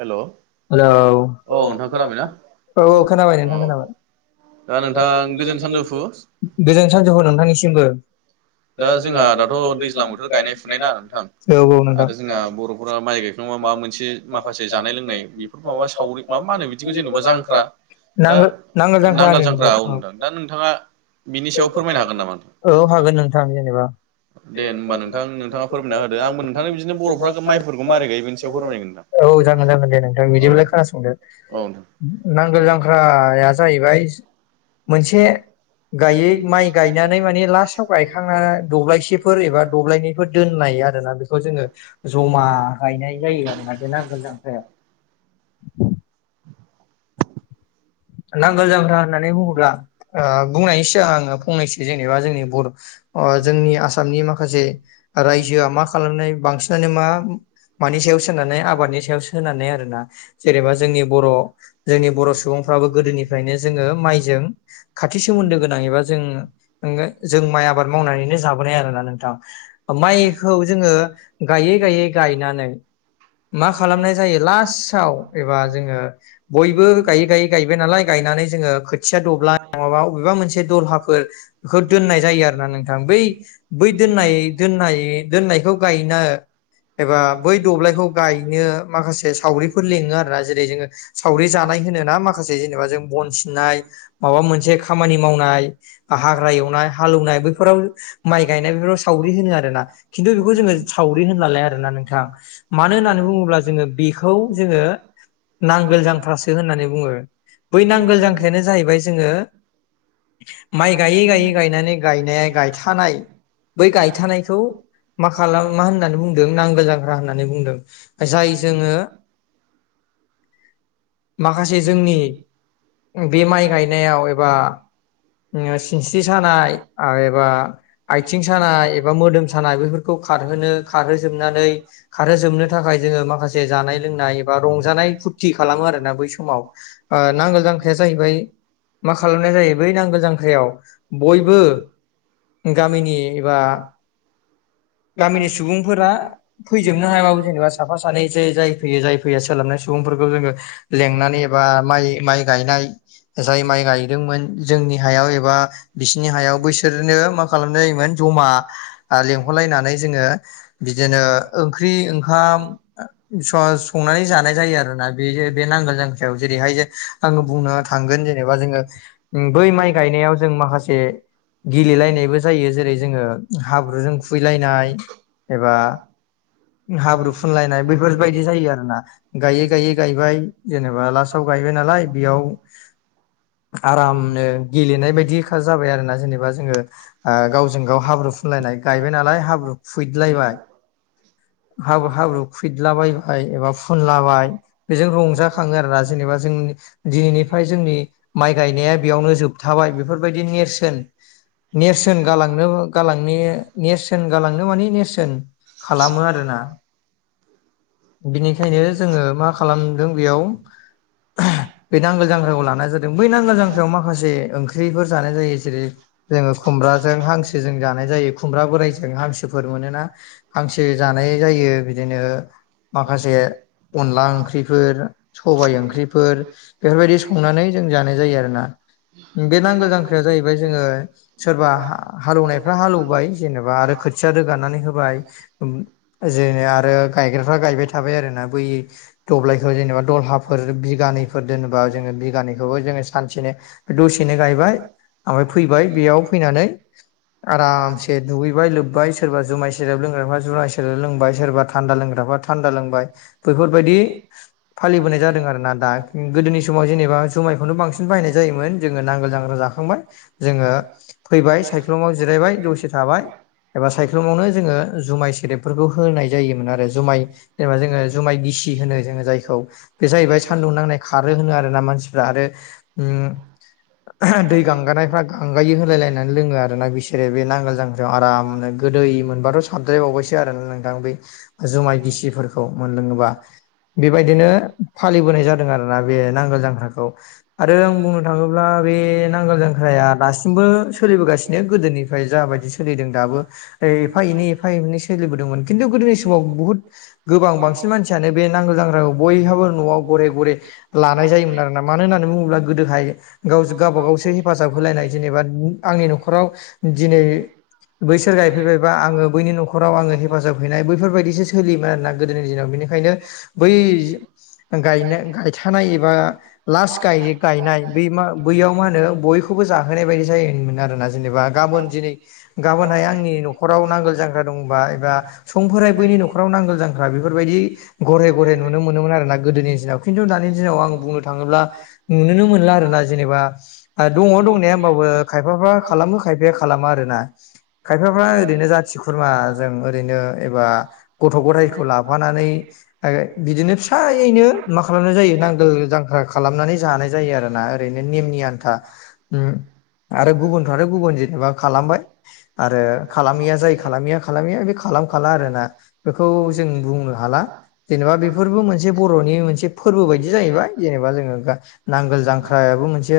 हेल' hello औ औ नोंथां खोनाबायना औ खोनाबाय नोंथां खोनाबाय दा नोंथां गोजोन सानजौफु गोजोन सानजौफु नोंथांनिसिमबो दा जोंहा दाथ' दैज्लां बोथोर गायनाय फुनाय ना नोंथां औ औ नोंथां आरो जोंहा बर'फोरा माइ गायखां मा मोनसे माखासे जानाय लोंनाय बेफोर माबा सावरि माबा मा होनो बिदिखौ जेनेबा जांख्रा दा नांगोल नांगोल होनो जांख्रा औ नोंखौ नोंथां दा नोंथाङा बिनि सायाव फोरमायनो हागोन नामा नोंथां औ हागोन नोंथां जेनेबा दे होनबा नोंथां नोंथाङा फोरमायना होदो आंबो नोंथांनो बिदिनो बर'फ्रा माइफोरखौ मारै गायो बेनि सायाव फोरमायगोनदां औ जागोन जागोन दे नोंथां बिदिब्लालाय खोनासंदो औ नोंथां नांगोल जांख्राया जाहैबाय मोनसे गायै माइ गायनानै माने लास्टाव गायखां दब्लायसेफोर एबा दब्लायनैफोर दोननाय आरोना बेखौ जोङो जमा गायनाय जायो आरोना नांगोल जांख्रायाव नांगोल जांख्रा होननानै बुङोब्ला बुंनायनि सिगां आङो फंनैसो जेनेबा जोंनि बर' जोंनि आसामनि माखासे रायजोआ मा खालामनाय बांसिनानो मा मानि सायाव सोनारनानै आबादनि सायाव सोनारनाय आरोना जेनेबा जोंनि बर' जोंनि बर' सुबुंफोरा [unintelligible] गोदोनिफ्रायनो जोङो माइजों खाथि सोमोन्दो गोनां एबा जों माइ आबाद आबाद मावनानैनो जाबोनाय आरोना नोंथां माइखौ जोङो गायै गायै गायनानै मा खालामनाय जायो लास्टाव एबा जोङो बयबो गायै गायै गायबाय नालाय गायनानै जोङो खोथिया दब्लाय नङाबा बबेबा मोनसे दलहाफोर बेखौ दोननाय जायो आरो आरोना नोंथां बै बै दोननाय दोननाय दोननायखौ गायनो एबा बै दब्लायखौ गायनो माखासे सावरिफोर लिङो आरोना जेरै जोङो सावरि जानाय होनो ना माखासे जेनेबा जों बन सिननाय माबा मोनसे खामानि मावनाय हाग्रा एवनाय हालेवनाय बेफोराव माइ गायनाय बेफोराव सावरि होनो आरोना खिन्थु बेखौ जोङो सावरि होनलालाय आरोना नोंथां मानो होननानै बुङोब्ला जोङो बेखौ जोङो नांगोल जांख्रासो होनना बुङो। बै नांगोल जांख्रायानो जाहैबाय जोङो माइ गायै गायै गायनानै गायनाय गायथानाय बै गायथानायखौ मा खालाम मा होननानै बुंदों नांगौ जांग्रा होननानै बुंदों जाय जोङो [inaudible] माखासे जोंनि बे माइ गायनायाव एबा सिनस्रि सानाय एबा आथिं सानाय एबा मोदोम सानाय बेफोरखौ खारहोनो खारहोजोबनानै खारहोजोबनो थाखाय जोङो माखासे जानाय लोंनाय एबा रंजानाय फुरथि खालामो आरो ना बै समाव ओ नांगोल जांख्राया जाहैबाय मा खालामनाय जायो बै नांगौ जांख्रायाव बयबो गामिनि एबा गामिनि सुबुंफोरा फैजोबनो हायाबाबो जेनेबा साफा सानैसो जाय फैयो जाय फैया सोलाब सुबुंफोरखौ जोङो लेंनानै एबा माइ माइ गायनाय जाय माइ गायदोंमोन जोंनि हायाव एबा बिसिनि हायाव बैसोरनो मा खालामनाय जायोमोन जमा लें हरलायनानै जोङो बिदिनो ओंख्रि ओंखाम सं-संनानै जानाय जायो आरोना बेहो बे नांगोल जांख्रायाव जेरैहाय आङो बुंनो थांगोन जेनेबा जोङो बै माइ गायनायाव जों मा माखासे गेलेलायनायबो जायो जेरै जोङो हाब्रुजों बिलायनाय एबा हाब्रु फुनलायनाय बेफोरबायदि जायो आरो ना गायै गायै गायबाय जेनेबा लास्टाव गायबाय नालाय बेयाव आरामनो गेलेनाय बायदि जाबाय आरोना जेनेबा जोङो गावजों गाव हाब्रुफुनलाय गायबाय नालाय हाब्रु फुइदलायबाय हाब्रु हाब्रु खुइदला बायबाय एबा फुनलाबाय बेजों रंजा खाङो आरोना जेनेबा जों दिनैनिफ्राय जोंनि माइ गायनाया बेयावनो जोबथाबाय बेफोरबायदि। नेरसोन नेरसोन गालांनो गालांनि नेरसोन गालांनो माने नेरसोन खालामो आरोना बिनिखायनो जोङो मा खालामदों बेयाव बे नांगोल जांख्राखौ लानाय जादों बै नांगोल जांख्रायाव माखासे ओंख्रिफोर जानाय जायो जेरै जोङो खुमब्राजों हांसोजों जानाय जायो खुमब्रा बोराइजों हांसोफोर मोनोना हांसो जा जानाय जायो बिदिनो माखासे अनला ओंख्रिफोर सबाइ ओंख्रिफोर बिफोरबादि संनानै जों जानाय जायो आरोना बे नांगोल जांख्राया जाहैबाय जोङो सोरबा हालेवनायफ्रा हालौवबाय जेनेबा आरो खोथिया रोगानानै होबाय जों आरो गायग्राफ्रा गायबाय थाबाय आरोना बै दब्लायखौ जेनेबा दलहाफोर बिगानैफोर दोनोबा जोङो बिगानैखौबो जोङो सानसेनो दसेनो गायबाय। आमफ्राय फैबाय बेयाव फैनानै आरामसे दुगैबाय लोब्बाय सोरबा जुमाय सेरेब लोंग्राफा जुमाय सेरेब लोंबाय सोरबा थान्दा लोंग्राफा था न्दा लोंबाय बेफोरबायदि फालि बोनाय जादों आरोना दा गोदोनि समाव जेनेबा जुमायखौनो बांसिन बाहायनाय जायोमोन जोङो नांगोल जांख्रा जाखांबाय जोङो फैबाय सायख्लुमाव जिरायबाय दसे थाबाय एबा सायख्लुमावनो जोङो जुमाय सेरेबफोरखौ होनाय जायोमोन आरो जुमाय जेनेबा जोङो जुमाय गिसि होनो जोङो जायखौ बे जाहैबाय सानदुं नांनाय खारो होनो आरो ना मानसिफ्रा आरो उ दै गांगानायफ्रा गांगायो होलायलायनानै लोङो आरो ना बिसोरो बे नांगोल जांख्रिायाव आरामनो गोदै मोनबाथ' साबद्रायबावबायसो आरोना नोंथां बे जुमाय गिसि फोरखौ मोनलोङोबा बेबायदिनो फालिबोनाय जादों आरोना बे नांगोल जांख्राखौ आरो आं बुंनो थाङोब्ला बे नांगोल जांख्राया दासिमबो सोलिबोगासिनो गोदोनिफ्राय जाबायदि सोलिदों दाबो एफा एनै एफा ए नै सोलिबोदोंमोन खिथु गोदोनि समाव बुहुत गोबां बांसिन मानसियानो बे नांगौ जांग्राखौ बय हाबो न'आव गरे गरे लानाय जायोमोन आरोना मानो होननानै बुङोब्ला गोदोहाय गाव गावा गावसो हेफाजाब होलायनाय जेनेबा आंनि न'खराव दिनै बैसोर गायफैबायबा आङो बैनि न'खराव आङो हेफाजाब हैनाय बैफोरबायदिसो सोलियोमोन आरोना गोदोनि दिनाव बेनिखायनो बै गायथानाय एबा लास्ट गायनाय बै बैयाव मा होनो बयबो बेखौबो जाहोनाय बायदि जायोमोन आरोना जेनेबा गाबोन दिनै गाबोनहाय आंनि न'खराव नांगोल जांख्रा दंबा एबा समफोराय बैनि न'खराव नांगोल जांख्रा बेफोरबायदि गरे गरे नुनो मोनोमोन। आरोना गोदोनि दिनाव खिथु दानि दिनाव आं बुंनो थाङोब्ला नुनो मोनला आरो ना जेनेबा दङ दंनाया होमबाबो खायफाफ्रा खालामो खायफाया खालामा आरोना खायफाफ्रा ओरैनो जाथि खुरमा जों ओरैनो एबा गथ' गथायखौ ला फानानै ओ बिदिनो फि फिसायैनो मा खालामनाय जायो नांगोल जांख्रा खालामनानै जानाय जायो आरोना ओरैनो नेमनि आन्था। उम आरो गुबुनफ्राथ' गुबुन जेनेबा खालामबाय आरो खालामैया जाय खालामैया खालामैया बे खा खालामखाला आरोना बेखौ जों बुंनो हाला जेनेबा बेफोर मोनसे बर'नि मोनसे फोरबो बायदि जाहैबाय जेनेबा जोङो नांगोल जांख्रायाबो मोनसे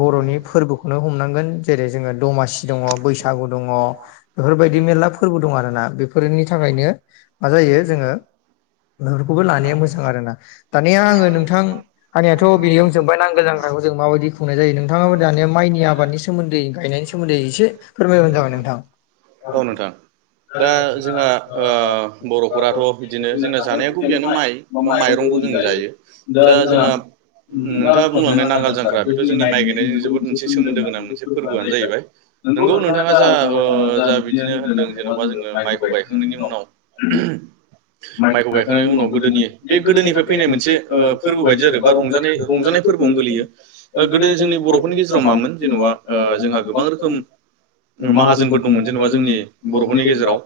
बर'नि फोरबोखौनो हमनांगोन जेरै जोङो दमासि दङ बैसागु दङ बेफोर बेबायदि मेरला फोरबो दं आरोना बेफोरनि थाखायनो मा जायो जोङो खौबो लानाया मोजां आरो ना दानिया आङो नोंथां हानियाथ' बिनियावनो जोंबाया नांगौ जांग्राखौ जों माबायदि खुंनाय जायो नोंथाङाब दानिया माइनि आबादनि सोमोन्दै गायनायनि सोमोन्दैसे फोरमायबानो जाबाय नोंथां औ नोंथां दा जोंहा बर'फोराथ' बिदिनो जोंना जानाय खबियानो माइ बा माइरंखौ जों जायो दा जोंहा नोंथाङा बुंलांनाय नांगाल जांख्रा बेथ' जोंनि माइ गायनायजों जोबोद मोनसे सोमोन्दो गोनां मोनसे फोरबोआनो जाहैबाय। नोंगौ नोंथाङा जा ओ जा बिदिनो होन्दों जेन'बा जोङो माइखौ गायखांनायनि उनाव माइखौ गाय खांनायनि उनाव गोदोनि बे गोदोनिफाय फैनाय मोनसे ओ फोरबो बायदि जादो बा रंजानाय रंजानाय फोरबोआवनो गोलैयो। ओ गोदो जोंनि बर'फोरनि गेजेराव मामोन जेन'बा ओ जोंहा गोबां रोखोम ओ माहाजोनफोर दंमोन जेन'बा जोंनि बर'फोरनि गेजेराव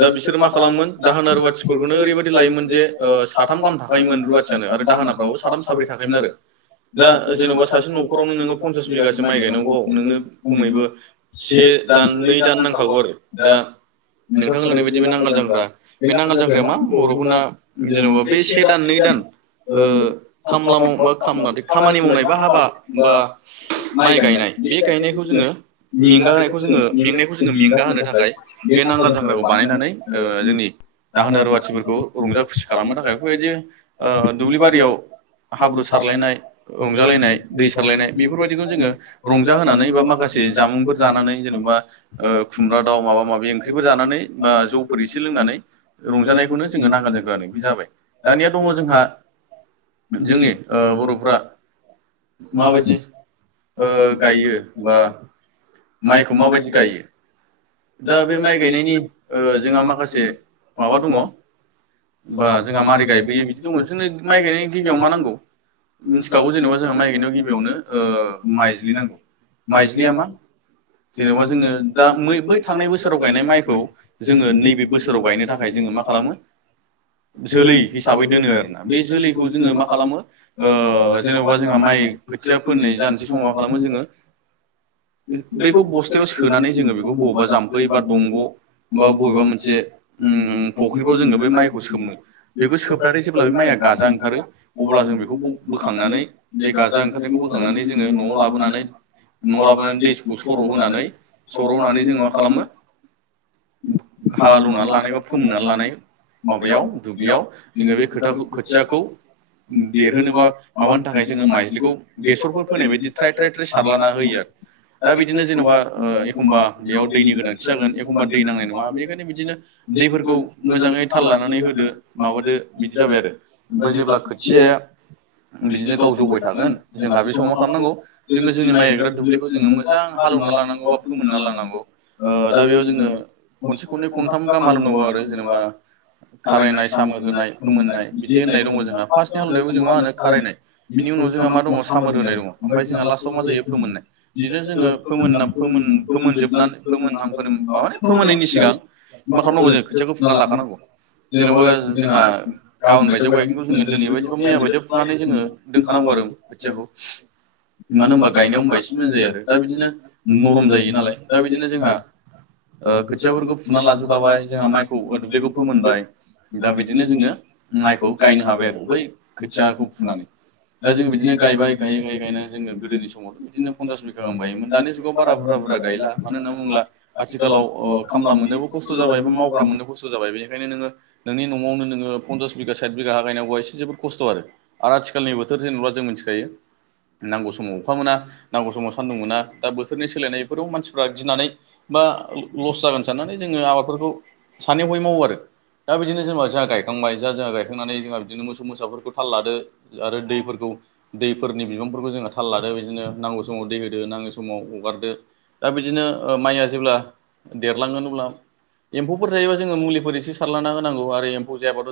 दा बिसोरो माख खालागोन दाहोना रुवाथिफोरखौनो ओरैबायदि लायोमोन जे ओ साथाम गाहाम थाखायोमोन रुवाथियानो आरो दाहोनाफ्राबो साथाम साब्रै थाखायोमोन आरो। दा जेन'बा सासे न'खरावनो नोङो फन्सास बिगासो माइ गायनांगोआव नोंनो खमैबो से से दान नै दान नांखागौ आरो दा नोंथां नोंथांनि साननाय लानाय बायदि बायदिबा नांगोल नांगाल जांगा जांख्रा फोरा बे नांगोल नांगाल जांख्राया मा बर'फोरना जेन'बा बे से दान नै दान ओ खामला मावनोबा खामना दे खामानि मावनाय बा हाबा बा माइ गायनाय। बे गायनायखौ जोङो मेंगानायखौ जोङो मेंनायखौ जोङो मेंगा होनो थाखाय बे नांगाल जांग्राखौ बानायनानै ओ जोंनि दाहोना रुवाथिफोरखौ रंजा खुसि खालामनो थाखाय बेफोरबायदि ओ दुब्लि बारियाव हाब्रु सारलायनाय रंजालायनाय दै सारलायनाय बेफोरबायदिखौ जोङो रंजाहोनानै बा माखासे से जामुंफोर जानानै जेन'बा ओ खुमब्रा दाउ माबा माबि ओंख्रिफोर जानानै बा जौ फोर एसे लोंनानै रंजानायखौनो जोङो जोंनो नांगाल नांगोन जांख्रा आरो होनो बे बिदि जादों। जाबाय दानिया दङ' जोंहा जोंनि ओ बर'फ्रा माबायदि ओ गायो बा माइखौ माबायदि गायो दा बे माइ गायनायनि ओ जोंहा माखासे माबा दङ' ओम्बा जोङा मारै गायबोयो बिदि दङ' जोंनो माइ गायनायनि गिबियाव मा नांगौ। मिन्थिखागौ जेन'बा जोंहा माइ गायनायाव गिबियावनो ओ माइज्लि नांगौ। माइज्लिया मा जेनेबा जोङो दा मै-बै थांनाय बोसोराव गायनाय माइखौ जोङो नैबे बोसोराव गायनो थाखाय जोङो मा खालामो जोलै हिसाबै दोनो आरोना बे जोलैखौ जोङो मा खालामो ओ जेन'बा जोंहा माइ खोथिया फोनाय जानोसै समाव मा खालामो जोङो बेखौ बस्थायाव सोनानै जोङो बेखौ बबावबा जाम्फै बा दंग' बा बबेबा मोनसे उम फख्रिफ्राव जोङो बे माइ खौ सोमो बेबो सोबनानै जेब्ला बे माइआ गाजा ओंखारो अब्ला जों बेखौ बो-बोखांनानै बे गाजा ओंखारनायखौ बोखांनानै जोङो न'आव लाबोनानै न'आव लाबोनानै दैखौ सर' होनानै सर' होनानै जोङो मा खालामो खालामना हालौवनानै लानाय लानायखौ बा बुंना फोमोननानै लानाय माबायाव दुब्लियाव जोङो बे खोथाखो खोथियाखौ देरहोनोबा माबानि थाखाय जोङो माइज्लिखौ बेसरफोर फोनाय बायदि थ्राय थ्राय थ्राय सारलाना होयो आरो दा बिदिनो जेन'बा ओ एखम्बा बेयाव दैनि गोनांथि जागोन एखम्बा दै नांनाय नङा। बेनिखायनो बिदिनो दैफोरखौ मोजाङै थाल लानानै होदो माबादो बिदि जाबाय आरो ओमफाय जेब्ला खोथियाया बिदिनो गाव जौबाय थागोन जोंहा बे समाव मा खालामनांगौ जोङो जोंनि माइ गायग्रा दुब्लिखौ जोङो मोजां हा हालौवना लानांगौ बा फोमोन्ना लानांगौ ओ दा बेयाव जोङो खनसे खन्नै खनथाम गाहाम हालेवनांगौ आरो जेनेबा खारायनाय सामोर होनाय फोमोन्नाय बिदि होन्नाय दङ' जोंहा फास्टनि हालेवनायखो जों मा होनो खारायनाय बिनि उनाव जों मा दङ' सामोर होनाय दङ' ओमफाय जोङा लास्टआव मा जायो फोमोन्नाय बिदिनो जोङो फोमोन्ना फोमोन फोमोन जोबनानै फोमोनहां माने फोमोननायनि सिगां मा खालामनांगौ खालामगोन जों खोथियाखौ फुना फुनानै लानांगौ लाखानांगौ। जेन'बा जोंहा गाबोन गायदेर बायदियाव गायखोनखौ जोङो बायमोन दिनै दोनै बैखौ मैया बायदिव गायदेर फुनानै जोङो दोनखानांगौ। खौ आरो जोङो खोथियाखौ। मानो होम्बा गायनायाव होम्बा एसे मोजां जायो आरो ।दा बिदिनो नरम जायो नालाय दा बिदिनो जोंहा ओ खोथियाफोरखौ फुना लाजोबखाबाय जोंहा माइखौ ओ दुब्लि होनबाय दा बिदिनो जोङो माइखौ गायनो हाबाय आरो बै खोथियाखौ फुनानै दा जोङो बिदिनो गायबाय गायै गायै गायनानै जोङो गोदोनि समावथ' बिदिनो फन्सास बिगा गाहाम गायोमोन दानि जुगाव बारा बुरजा बुरजा गायला मानो होननानै बुंब्ला आथिखालाव ओ खामला मोननोबो खस्थ' जाबाय बा मावग्रा मोननो खस्थ' जाबाय। ओंखायनो नोङो नोंनि न'आवनोङो फनसास बिगा साथ बिघा गायनांगौआ एसे जोबोद खस्थ' आरो आथिखालनिबोथ' सोर जेनेबा जों मिथिखायो नांगौ समाव अखा मोना नांगौ समाव सान्दुं मोना। दा बोथोरनि सोलायनायफोराव मानसिफ्रा गिनानै बा लस जागोन साननानै जोङो आबादफोरखौ सानै हयै मावो आरो। दा बिदिनो जोंङो जोंहा जा गायखांबाय जा जा गायखांनानै जोंहा बिदिनो मोसौ मोसाफोरखौ थाल लादो आरो दै फोरखौ दैफोरनि बिबांफोरखौ जोङो थाल लादो बिदिनो नांगौ समाव दै होदो नाङै समाव हगारदो दा बिदिनो माइआ जेब्ला देरलाङोन अब्ला एम्फौफोर जायोबा जोङो मुलिफोर एसे सारलाना होनांगौ आरो एमफौ जायाबाथ'